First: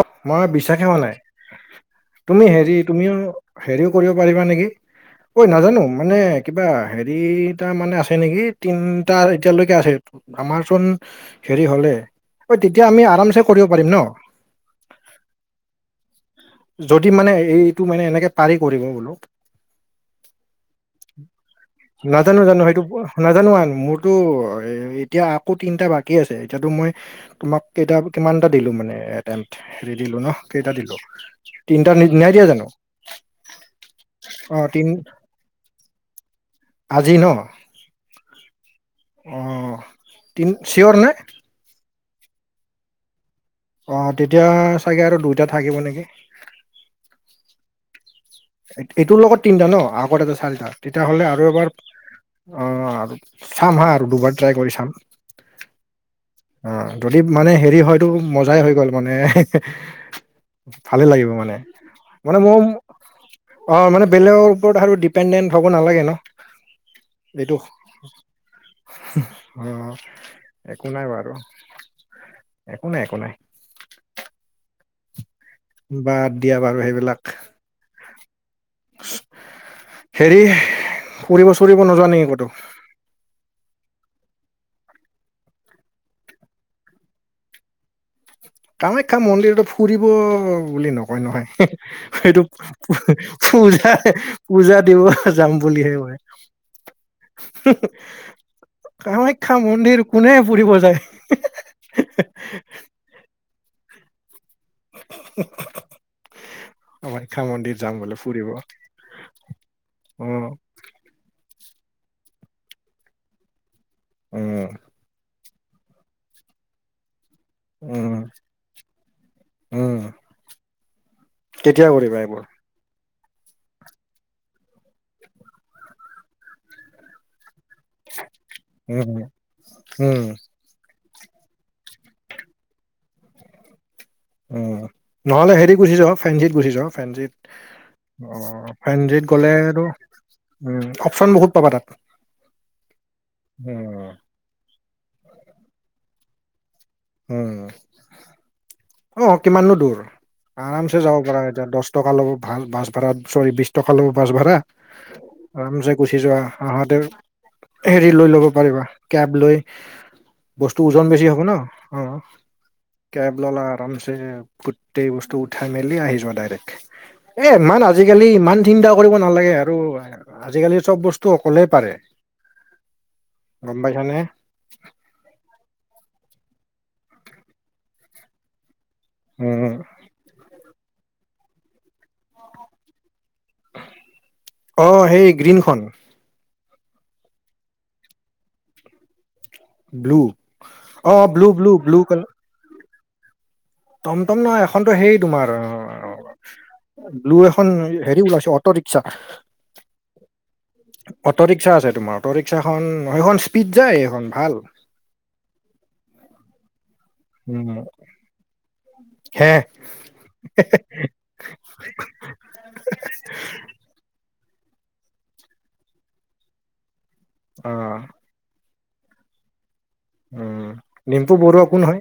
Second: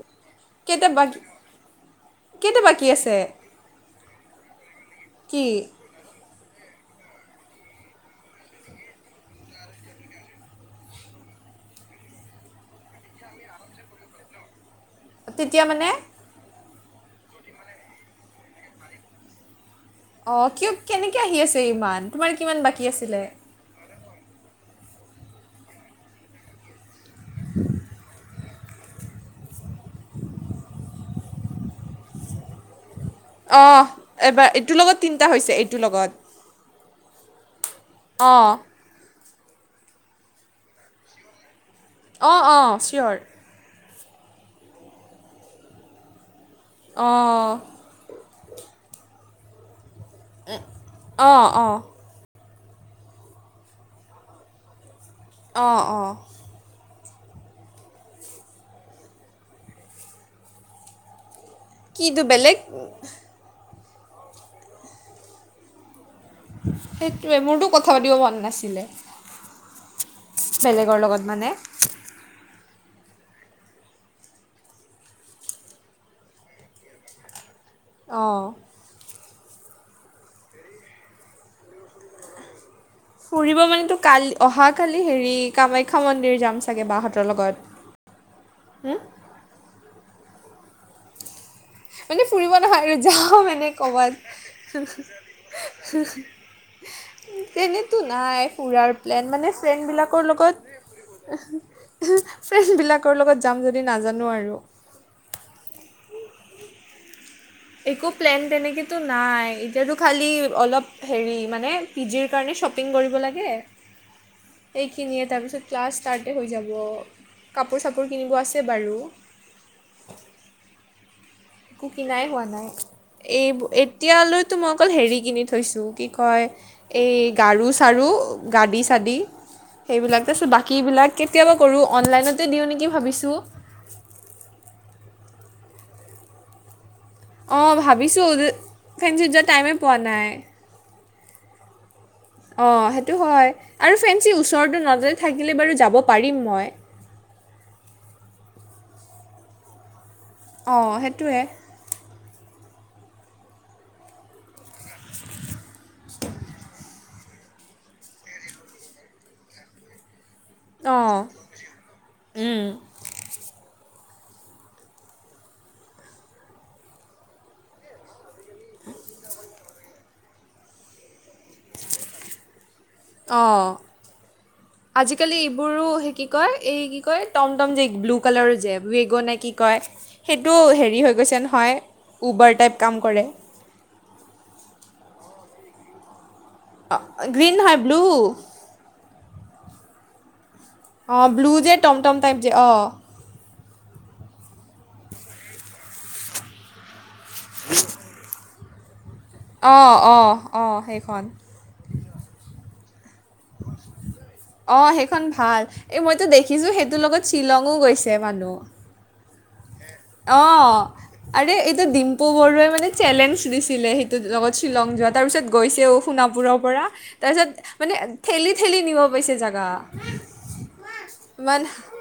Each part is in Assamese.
অ' মই বিশ্বাস কেইটা হেৱা নাই। বাকী তুমি কেইটা হেৰি বাকী তুমিও আছে হেৰিও কৰিব পাৰিবা নেকি? কি ঐ নাজানো মানে কিবা হেৰিটা মানে আছে নেকি? তিনিটা এতিয়ালৈকে আছে। আমাৰচোন হেৰি হলে, অ' তেতিয়া আমি আৰামছে কৰিব পাৰিম ন? তেতিয়া মানে- যদি মানে এইটো মানে এনেকে পাৰি কৰিব বোলো। অঁ কিয় কেনেকৈ আহি আছে ইমান তোমাৰ নাজানো কিমান জানো সেইটো বাকী আছিলে নাজানো আনো মোৰ টো এতিয়া আকৌ তিনটা বাকী আছে, এতিয়াতো মই তোমাক কেইটা কিমানটা দিলো মানে এ হে দিলো ন' কেইটা দিলো তিনিটা নাই দিয়া জানো? অ' এইবাৰ অ এইটোৰ তিন লগত তিনিটা হৈছে, এইটোৰ লগত। আজি ন'? অঁ',। অ' তিনি চিয়'ৰ নে? অঁ', অঁ' ছিয়'ৰ। অঁ', তেতিয়া চাগে আৰু দুইটা থাকিব নেকি? অঁ' এইটোৰ লগত তিনিটা ন'? আগত এটা চাৰিটা তেতিয়াহলে অঁ আৰু এবাৰ অঁ অ' আৰু চাম হা আৰু দুবাৰ ট্ৰাই কৰি চাম। অঁ', অঁ' অ যদি মানে হেৰি হয়তো মজাই হৈ গ'ল মানে ভালে লাগিব মানে কি তু মানে বেলেগ মোৰ অ মানে বেলেগৰ ওপৰত আৰু ডিপেণ্ডেণ্ট হ'ব নালাগে ন সেইটোৱে এইটো মোৰতো কথা পাতিব মন নাছিলে অ একো বেলেগৰ নাই লগত বাৰু মানে একো নাই একো নাই বাদ দিয়া বাৰু সেইবিলাক অঁ হেৰি কৰিব চুৰিব নোযোৱা নেকি ক'তো? ফুৰিব মানো কালি অহা কালি হেৰি কামাখ্যা মন্দিৰ যাম চাগে বাহঁতৰ লগত। কামাখ্যা মন্দিৰতো ফুৰিব বুলি নকয় নহয়। মানে সেইটো ফুৰিব নহয় আৰু যাম এনে পূজা ক'ৰবাত পূজা দিব যাম বুলিহে কৈ। তেনেতো নাই [unintelligible] ফুৰাৰ প্লেন মানে কামাখ্যা মন্দিৰ ফ্ৰেণ্ডবিলাকৰ কোনে লগত ফুৰিব যায় হ বিলাকৰ লগত যাম যদি নাজানো আৰু কমাখ্যা মন্দিৰ যাম একো বোলে প্লেন ফুৰিব তেনেকেতো নাই এতিয়াতো খালী উম অলপ হেৰি মানে পি জিৰ কাৰণে শ্বপিং কৰিব লাগে উম এইখিনিয়ে তাৰপিছত ক্লাছ ষ্টাৰ্টেই হৈ যাব কাপোৰ চাপোৰ উম কিনিব আছে বাৰু উম একো কেতিয়া কৰিবা কিনাই হোৱা এইবোৰ নাই এতিয়ালৈত মই অকল হেৰি কিনি ঠৈছো কি কয় এই গাৰু চাৰু গাদী চাদি উম সেইবিলাক উম তাৰছ বাকীবিলাক কেতিয়াবা কৰোঁ অনলাইনতে দিওঁ নেকি ভাবিছোঁ অ নহ'লে হেৰিত গুচি যাওক ফেঞ্চিত গুচি যাওক অঁ ভাবিছোঁ ফেঞ্চিত অ যে- ফেঞ্চিত ফেনডিত যোৱা গ'লে টাইমেই আৰু পোৱা নাই উ অপচন বহুত পাবা তাত অঁ সেইটো হয় আৰু উম ফেঞ্চি ওচৰটো নাজলে থাকিলে বাৰু যাব পাৰিম মই উ অ কিমাননো দূৰ অঁ আৰামছে যাব সেইটোৱে পাৰা এতিয়া দহ টকা ল'ব ভাল বাছ ভাড়াত চৰি বিছ টকা ল'ব বাছ ভাড়া আৰামচো গুচি যোৱা আহাতে হেৰি লৈ ল'ব পাৰিবা কেব লৈ বস্তু ওজন অঁ বেছি হ'ব ন অ উম কেব লোলা আৰামছে গোটেই বস্তু উঠাই মেলি আহি য ডাইৰেক্ট এ ইমান আজিকালি ইমান চিন্তা কৰিব নালাগে আৰু আজিকালি চব বস্তু অকলেই পাৰে অঁ গম পাইছানে আজিকালি এইবোৰো সি কি কয় এই কি কয় টম টম যে ব্লু কালাৰো জে ৱেগো নে কি উম কয় সেইটো হেৰি হৈ গৈছে নহয় উবাৰ টাইপ কাম কৰে অ সেই গ্ৰীণখন অ গ্ৰীন হ ব্লু ব্লু অ অঁ ব্লু ব্লু যে ব্লু টমটম ক্লাৰ টাইপ যে অঁ টমটম নহয়, এখনতো হেৰি তোমাৰ অ ব্লু এখন হেৰি ওলাইছো অত- অট ৰিস্কা। অঁ অঁ অঁ সেইখন। ৰিক্সা আছে তোমাৰ অটো ৰিক্সাখন সেইখন স্পীড যায় সেইখন ভাল। অ সেইখন ভাল। এই মইতো দেখিছো সেইটোৰ লগত - উম। পালো। শেষ। অ। আৰে এইটো ডিম্পু বডৰুৱাই মানে চেলেঞ্জ দিছিলে সেইটোত লগত শ্বিলং যোৱা তাৰ পিছত গৈছেও। সোণাপুৰৰ পৰা তাৰপিছত অ মানে ঠেলি ঠেলি নিব পাইছে জেগা। উম, ডিম্পু ইমান বৰুৱা কোন হয়?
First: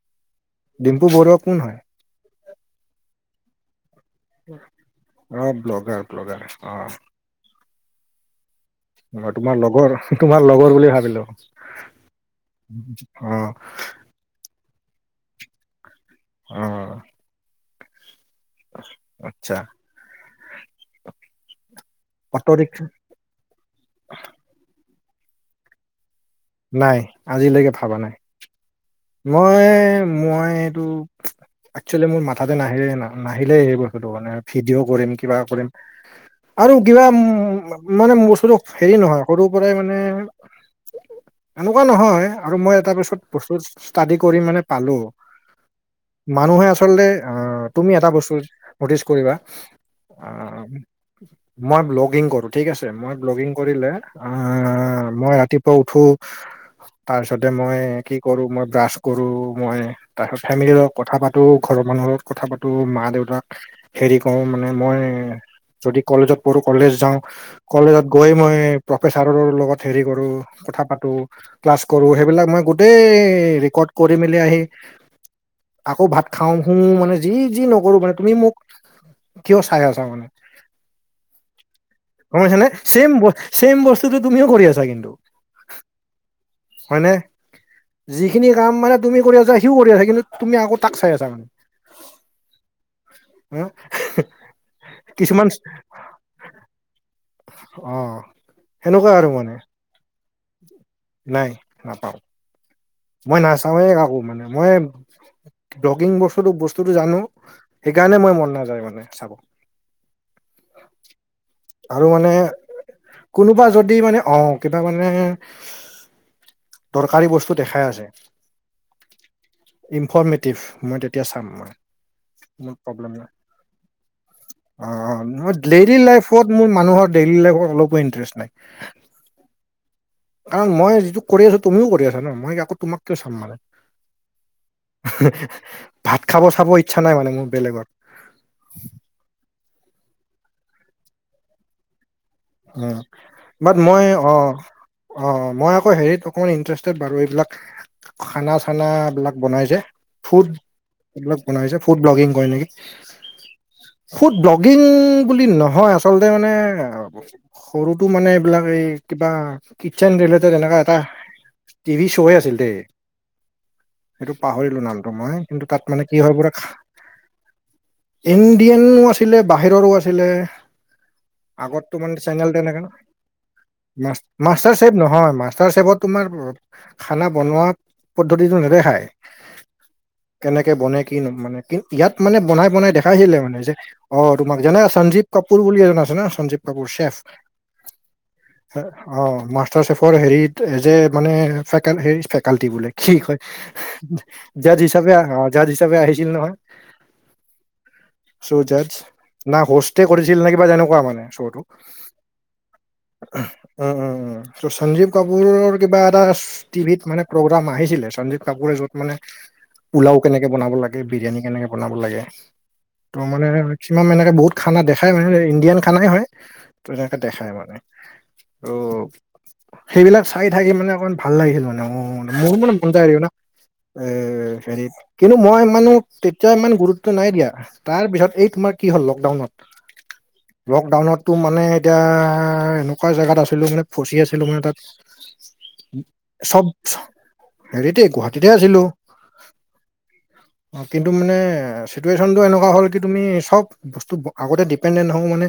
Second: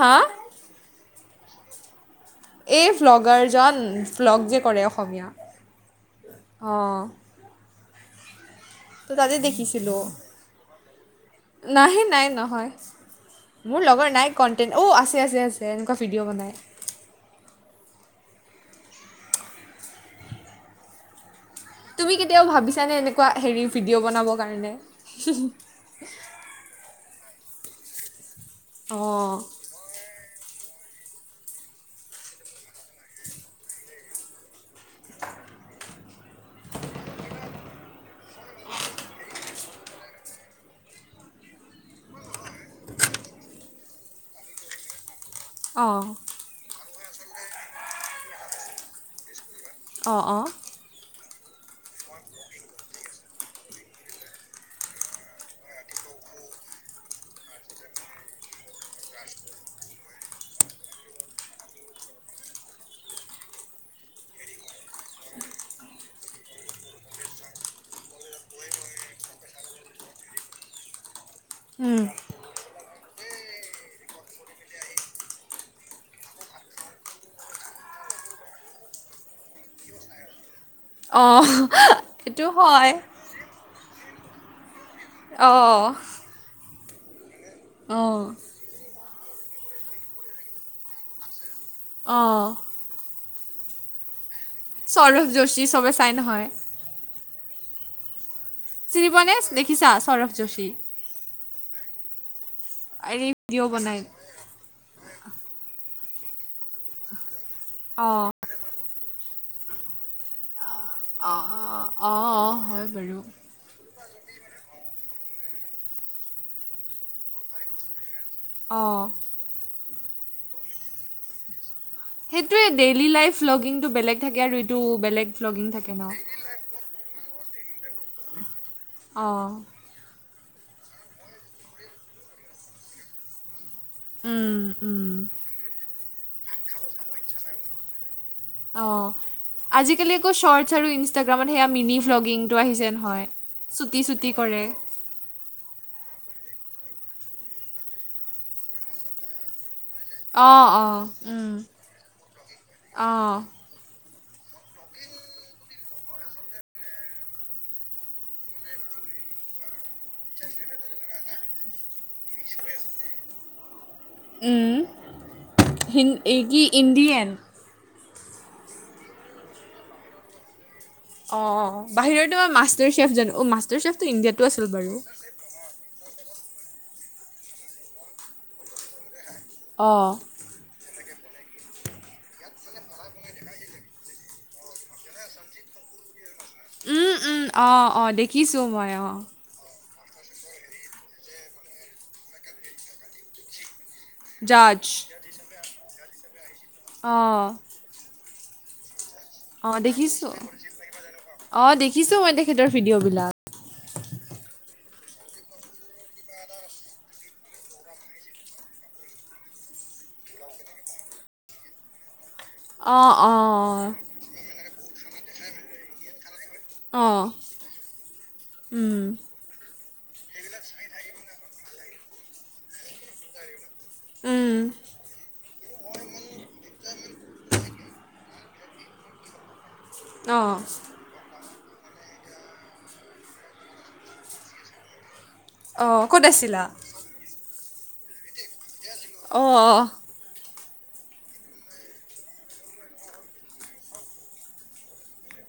হা? ডিম্পু বৰুৱা কোন হয়? এই ভ্লগাৰজন ভ্লগ যে কৰে অসমীয়া, অ ব্লগাৰ ব্লগাৰ অ অঁ। ত মই তাতে তোমাৰ লগৰ দেখিছিলো, তোমাৰ লগৰ বুলি ভাবিলো। নাই নাই নহয় অ মোৰ লগৰ নাই। কণ্টেণ্ট অ আছে আছে আছে। এনেকুৱা ভিডিঅ' বনাই আহ, আচ্ছা। তুমি কেতিয়াও অটো ৰিক্সা ভাবিছানে এনেকুৱা হেৰি ভিডিঅ' বনাবৰ কাৰণে? নাই আজিলৈকে ভাবা নাই। অঁ মই - মই এইটো একচুৱেলি মোৰ মাথাতে নাহিলে নাহিলেই এই বস্তুটো মানে। ভিডিঅ' কৰিম কিবা কৰিম আৰু কিবা মানে বস্তুটো - হেৰি নহয় সৰুৰ পৰাই মানে - এনেকুৱা নহয় আৰু মই এটা পিছত বস্তু ষ্টাডি কৰি মানে পালো - অঁ। মানুহে আচলতে আহ তুমি এটা বস্তু নটিচ কৰিবা। অঁ অঁ আহ - মই ব্লগিং কৰো ঠিক আছে মই ব্লগিং কৰিলে - অ মই ৰাতিপুৱা উঠো তাৰপিছতে মই কি কৰো, মই - ব্ৰাছ কৰো মই তাৰপিছত ফেমিলিৰ লগত কথা পাতো ঘৰৰ মানুহৰ লগত কথা পাতো মা দেউতাক - হেৰি কৰো মানে মই যদি কলেজত পঢ়ো কলেজ যাওঁ। কলেজত গৈ মই প্ৰফেচাৰৰ লগত হেৰি কৰোঁ কথা পাতোঁ। ক্লাছ উম, কৰো সেইবিলাক মই গোটেই ৰেকৰ্ড কৰি মেলি আহি - আকৌ ভাত খাওঁ শুও মানে যি যি নকৰো মানে তুমি মোক - কিয় চাই আছা মানে - অঁ সেইটো পাইছানে হয়। ছেম ছেম বস্তুটো তুমিও কৰি আছা কিন্তু! অ। হয়নে? অঁ। যিটো কাম মানে তুমি আছা সিও কৰিছা কিন্তু তুমি আকৌ তাক চাই আছা মানে। অঁ। হা, হেঁ। সৌৰভ যোশী সবে চাই নহয়। অঁ। চিনি পোৱা নে দেখিছা সৌৰভ যোশী? নাই নাপাওঁ। হেৰি মই ভিডিঅ' নাচাওঁওৱে বনাই কাকো মানে মই ডগিং বস্তু বস্তুটো জানো- সেইকাৰণে অঁ মই মন নাযায় মানে চাব। অঁ অ' আৰু মানে কোনোবা যদি মানে অঁ কিবা মানে- দৰকাৰী বস্তু দেখাই আছে। অঁ' ইনফৰৰ্মেটিভ মই তেতিয়া চাম মই। সেইটোৱে ইমান ডেইলি প্ৰবলেম নাই, লাইফ ভ্লগিংটো বেলেগ থাকে আৰু এইটো বেলেগ অঁ অঁ' ভ্লগিং থাকে দেইলী ন লাইফত- মোৰ মানুহৰ ডেইলি লাইফত অলপো ইন্টাৰেষ্ট নাই। অঁ' কাৰণ মই যিটো কৰি আছো তুমিও কৰি আছা ন মই আকৌ তোমাক কিয় চাম মানে? উম উম ভাত খাব চাব ইচ্ছা নাই মানে মোৰ বেলেগৰ। অঁ আজিকালি আকৌ শ্বৰ্টছ আৰু ইনষ্টাগ্ৰামত সেয়া মিনি ভ্লগিং- টো আহিছে উম নহয়, চুটি চুটি কৰে। অঁ অঁ মই আকৌ হেৰিত অকমান ইণ্টাৰেষ্টেড বাৰু, এইবিলাক- খানা চানা বিলাক বনাই যে- ফুড অ' অ' ব্লগ বনাই যে, ফুড ব্লগিং কয় নেকি? অ'। ফুড ব্লগিং বুলি নহয়, আচলতে মানে- সৰুতো মানে এইবিলাক, এই কিবা কিটচেন ৰিলেটেড এনেকা এটা- টিভি শ্ব'য়েই আছিল দেই। সেইটো উম, পাহৰিলো নামটো মই কিন্তু তাত মানে হিন কি হয় এই পুৰা খা- ইণ্ডিয়ান। ইণ্ডিয়ানো আছিলে বাহিৰৰো আছিলে। অঁ, অঁ, আগততো মানে বাহিৰৰটো চেনেল তেনেকে ন মাষ্টাৰ চেফ জানো? অ' মাষ্টাৰেফটো ইণ্ডিয়াতো আছিল বাৰু। হয়, মাষ্টাৰ চেফত তোমাৰ খানা বনোৱা পদ্ধতিটো নেদেখায়। অঁ' কেনেকে বনে কি নো মানে? কিন্তু ইয়াত মানে বনাই বনাই দেখাইছিলে মানে যে- অ', তোমাক জানা সঞ্জীৱ কাপুৰ বুলি এজন আছে না, সঞ্জীৱ- কাপুৰ চেফ, উম, উম, অ' অ' দেখিছোঁ অঁ, মই অ' অঁ, মাছ- টাৰ চেফৰ হেৰিত এজ এ মানে, ফেকেন হেৰি ফেকাল্টি বোলে। কি হয়? জাজ হিচাপে আহ, জাজ হিচাপে আহিছিল নহয়। অঁ' শ্ব' জজ, না অ' হোষ্টে দেখিছোঁ কৰিছিল নে কিবা তেনেকুৱা মানে শ্ব'টো। ফিদৰ ভিদিঅ' বিল- উম, উম, উম' ত' সঞ্জীৱ কাপুৰৰ কিবা এটা- টিভিত মানে প্ৰগ্ৰাম আহিছিলে, সঞ্জীৱ কাপুৰে য'ত মানে- পোলাও কেনেকে বনাব লাগে, বিৰিয়ানী কেনেকে বনাব লাগে? অ' ত' মানে অ' মেক্সিমাম এনেকে বহুত খানা দেখাই মানে, ইণ্ডিয়ান খানাই হয়। তেনেকে অ' দেখাই মানে। অও। উম, সেইবিলাক চাই থাকি মানে অকমান ভাল লাগিছিল মানে, উম'মোৰো মানে মন যায় আৰু না। এ এ উম, হেৰিত। কিন্তু মই ইমানো তেতিয়া ইমান গুৰুত্ব নাই দিয়া, তাৰপিছত এই তোমাৰ কি হ'ল লকডাউনত- অ' লকডাউনতটো মানে- এতিয়া এনেকুৱা জেগাত আছিলো মানে, ফচি আছিলো মানে তাত। অ' ক'ত আছিলা? চব হেৰিতেই, গুৱাহাটীতেই আছিলো। অ', অ'। অ', কিন্তু মানে চিটুৱেশ্যনটো এনেকুৱা হ'ল, কি তুমি চব বস্তু আগতেই দিপেন্দেন্ত হওঁক মানে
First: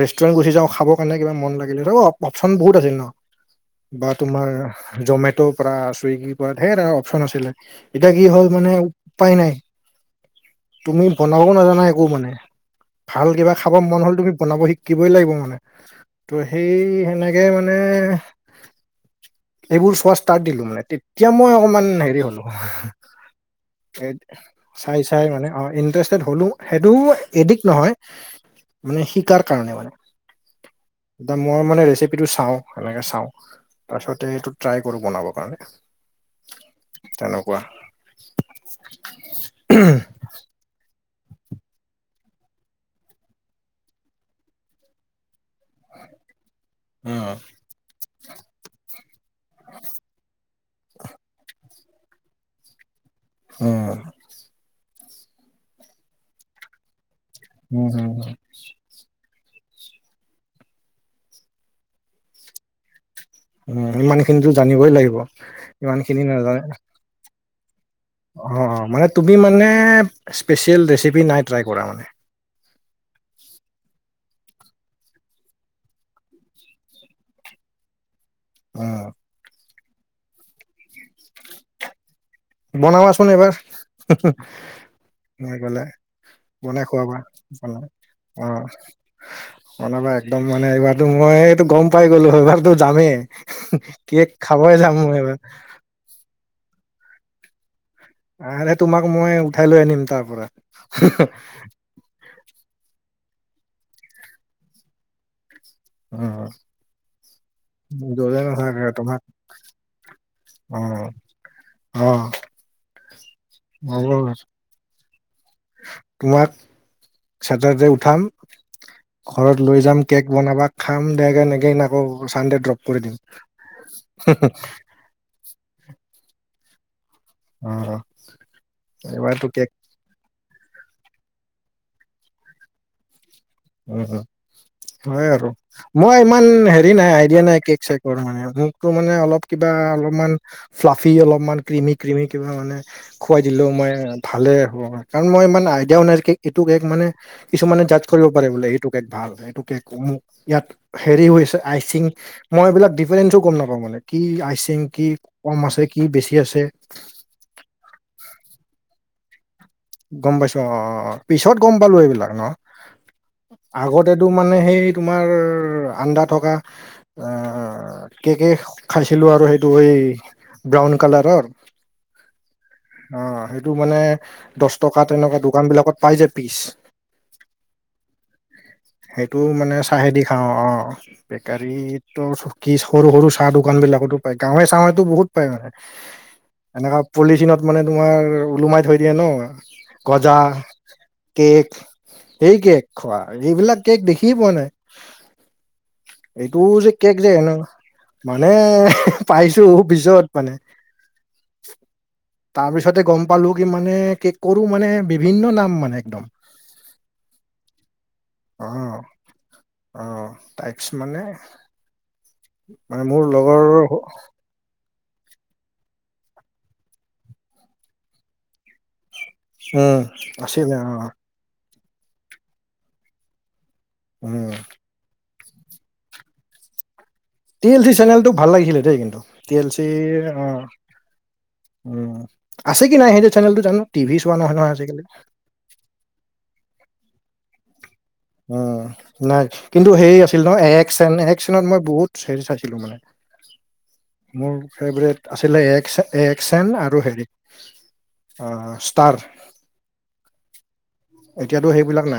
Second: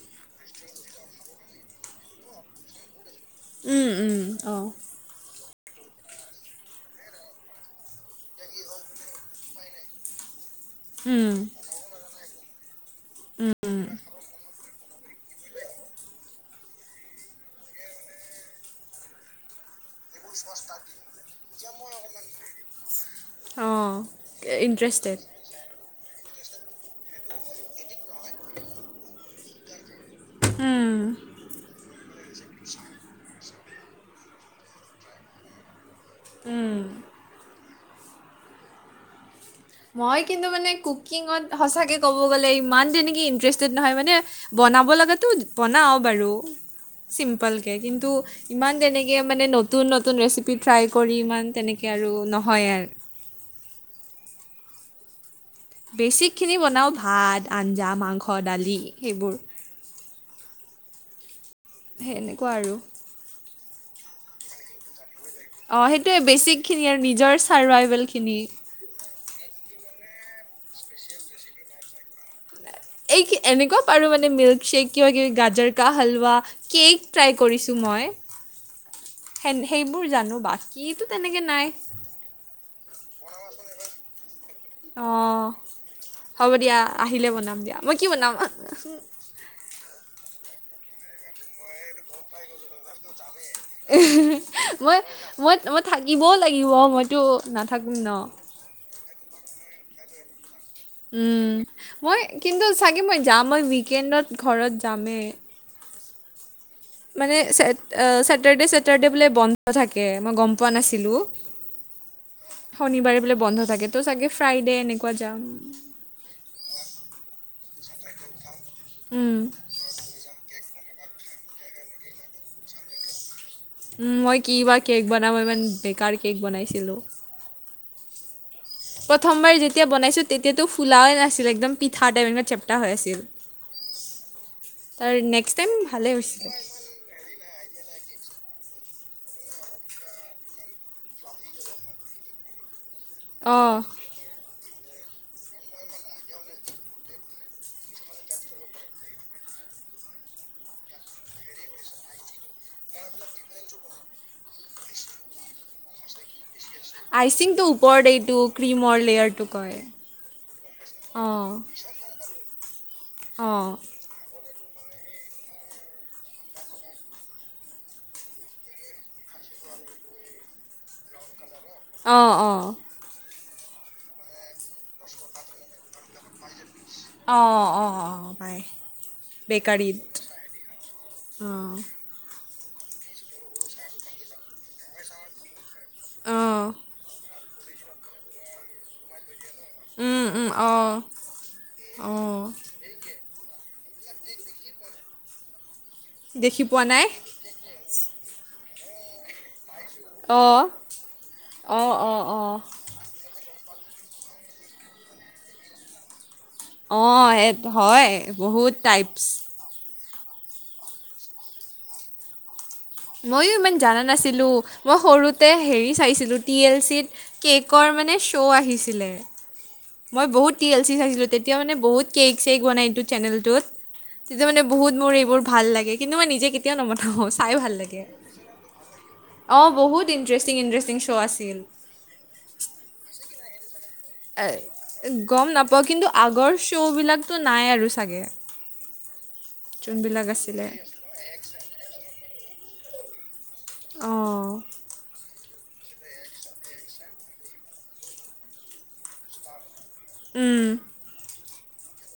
ৰেষ্টুৰেণ্ট গুচি যা খাবৰ কাৰণে কিবা মন লাগিলে, ৰ অপচন বহুত আছিল ন, উম, বা উম, তোমাৰ অ'। জমেট'ৰ পৰা, চুইগিৰ পৰা, ধেৰ আৰু অপচন আছিলে। এতিয়া কি হ'ল মানে উপায় নাই, তুমি বনাব নাজানা একো মানে ভাল কিবা খাব মন হ'ল, তুমি বনাব শিকিবই লাগিব মানে। ত' সেই সেনেকেই মানে এইবোৰ চোৱা ষ্টাৰ্ট দিলো মানে, তেতিয়া মই অকমান হেৰি হ'লো। চাই ইণ্টাৰেষ্ট চাই মানে ইণ্টাৰেষ্টেড হ'লো, সেইটো এডিক্ট নহয়, মানে শিকাৰ কাৰণে মানে। উম। এতিয়া মই মানে ৰেচিপিটো চাওঁ, সেনেকে চাওঁ তাৰপিছতে এইটো ট্ৰাই কৰো, বনাবৰ কাৰণে। উম। তেনেকুৱা, হুম। মই কিন্তু মানে কুকিঙত সঁচাকৈ ক'ব গ'লে, ইমান তেনেকৈ ইণ্টাৰেষ্টেড নহয় মানে। বনাব লগাতো বনাওঁ বাৰু উম চিম্পলকৈ, কিন্তু ইমান তেনেকে মানে নতুন নতুন ৰেচিপি ট্ৰাই কৰি ইমান তেনেকে আৰু নহয় আৰু। অ'। বেছিকখিনি বনাওঁ ভাত, হুম, আঞ্জা, হুম, মাংস, দালি সেইবোৰ। সেনেকুৱা আৰু। উম, ইমান খিনিতো জানিবই লাগিব। অ' সেইটোয়ে ইমানখিনি বেছিক খিনি আৰু নিজৰ চাৰভাইভেল খি অ', অ', মানে তুমি মানে স্পেচিয়েল ৰেচিপি নাই ট্ৰাই কৰা মানে? এই এনেকুৱা পাৰো মানে মিল্কশ্বেক কিবা কিবি গাজাৰ কা হালৱা কেক ট্ৰাই কৰিছোঁ মই। উম। সে সেইবোৰ জানো, বাকীতো তেনেকে নাই। বনাবাচোন এবাৰ, হা হা, অঁ মই গ'লে। হ'ব দিয়া বনাই খুৱাবা। আহিলে বনাম দিয়া মই কি বনাম। কোনোবা একদম মানে এইবাৰতো মই এইটো গ'ম পাই গ'লো এইবাৰতো যামেই। কেক খাবই যাম মই এইবাৰ। থাকিবও লাগিব মইতো নাথাকিম ন'। আৰে তোমাক মই উঠাই লৈ আনিম তাৰ পৰা। উম, মই কিন্তু চাগে মই যাম মই উইকেণ্ডত ঘৰত যামেই। উম। মানে ছে ছেটাৰডে ছেটাৰডে তোমাক বোলে বন্ধ থাকে মই গ'ম পোৱা অ', নাছিলোঁ। অ'। শনিবাৰে বোলে বন্ধ থাকে ত' হ'ব চাগে ফ্ৰাইডে এনেকুৱা যাম। তোমাক ছেটাৰডে উঠাম উম ঘৰত লৈ যাম কেক বনাবা খাম দেগে এনেকে আকৌ চানডে ড্ৰপ কৰি দিম। মই কি বা কেক বনাব ইমান বেকাৰ কেক বনাইছিলোঁ। অ', অ'। এইবাৰতো প্ৰথমবাৰ কেক যেতিয়া বনাইছোঁ তেতিয়াতো ফুলাই নাছিল একদম পিঠা চেপটা হৈ আছিল। উম, তাৰ হয় আৰু, নেক্সট টাইম ভালে মই ইমান হৈছিলে। হে হেৰি নাই আইডিয়া নাই কেক চেকৰ মানে মোকতো মানে অলপ কিবা অলপমান ফ্লাফি অলপমান ক্ৰিমি ক্ৰিমি কিবা মানে খুৱাই দিলেও অঁ মই ভালে হয় কাৰণ মই ইমান আইডিয়াও নাই এইটো কেক মানে কিছুমানে জাজ কৰিব কৰে বোলে এইটো কেক ভাল এইটো কেক মোক ইয়াত হেৰি হৈছে আই ছিং। মই এইবিলাক ডিফাৰেনছো গ'ম নাপাওঁ মানে কি আইচং কি কম আছে কি বেছি আছে। আইচিংটো। পৰ্ড এইটো ক্ৰীমৰ লেয়াৰটো কয়। গ'ম পাইছো অ', অ', অঁ পিছত গ'ম পালো এইবিলাক ন' অঁ আগত [unintelligible] মানে সেই তোমাৰ আন্দা থকা। অ' কেকে খাইছিলো আৰু সেইটো এই ব্ৰাউন কালাৰৰ। অ', অ'। অ' সেইটো মানে দহ টকা তেনেকুৱা দোকান বিলাকত পাই যে পিচ। অ', অ', অ', অ', পাই। সেইটো মানে চাহেদি খাওঁ অ' অঁ বেকাৰীত [unintelligible] কি সৰু সৰু চাহ দোকান বিলাকতো পায় গাঁৱে চাঁৱতো বহুত পাই মানে অঁ এনেকা পলিথিনত মানে তোমাৰ ওলোমাই থৈ দিয়ে ন'। উম গজা, উম অঁ কেক অঁ সেই কেক খোৱা এইবিলাক কেক দেখিয়ে পোৱা নাই। এইটো দেখি পোৱা যে নাই কেক যেই ন'। মানে পাইছো পিছত মানে। অ', অ', অ'। মুঠছতে গ'ম পালোঁ কি মানে কেকওৰো মানে বিভিন্ন নাম মানে একদম। অ' সেই হয় অ বহুত টাইপছ। অ, টাইপছ মানে, মানে মোৰ লগৰ লো। মই সৰুতে হেৰি চাইছিলোঁ টি এল চিত কেকৰ মানে শ্ব' আহিছিলে। উম মই বহুত টি আছিলে এল অ চি চাইছিলো তে তেতিয়া মানে বহুত কেক, চেক বনাই এইটো চেনেলতটোত উম তেতিয়া মানে বহুত মোৰ এইবোৰ ভাল লাগে। কিন্তু মই নিজে কেতিয়া নবনাওঁ চাই টি ভাল এল লাগে। চি চেনেলটো ভাল লাগিছিলে দেই কিন্তু টি অঁ এল চি। বহুত অ ইণ্টাৰেষ্টিং ইণ্টাৰেষ্টিং শ্ব' আছিল উম, আছে কি নাই সেইটো চেনেলটো জানো টিভি চোৱা নহয়, নহয় আজিকালি। ব কিন্তু আগৰ শ্ব'বিলাকতো নাই আৰু চাগে। উম, নাই কিন্তু হেৰি যোনবিলাক আছিল ন' আছিলে এক চেন এক [unintelligible] চাইছিলো মানে মোৰ অঁ ফেভৰেট [unintelligible] এক্স এন আৰু হেৰি, ষ্টাৰ। উম। এতিয়াতো সেইবিলাক নাই।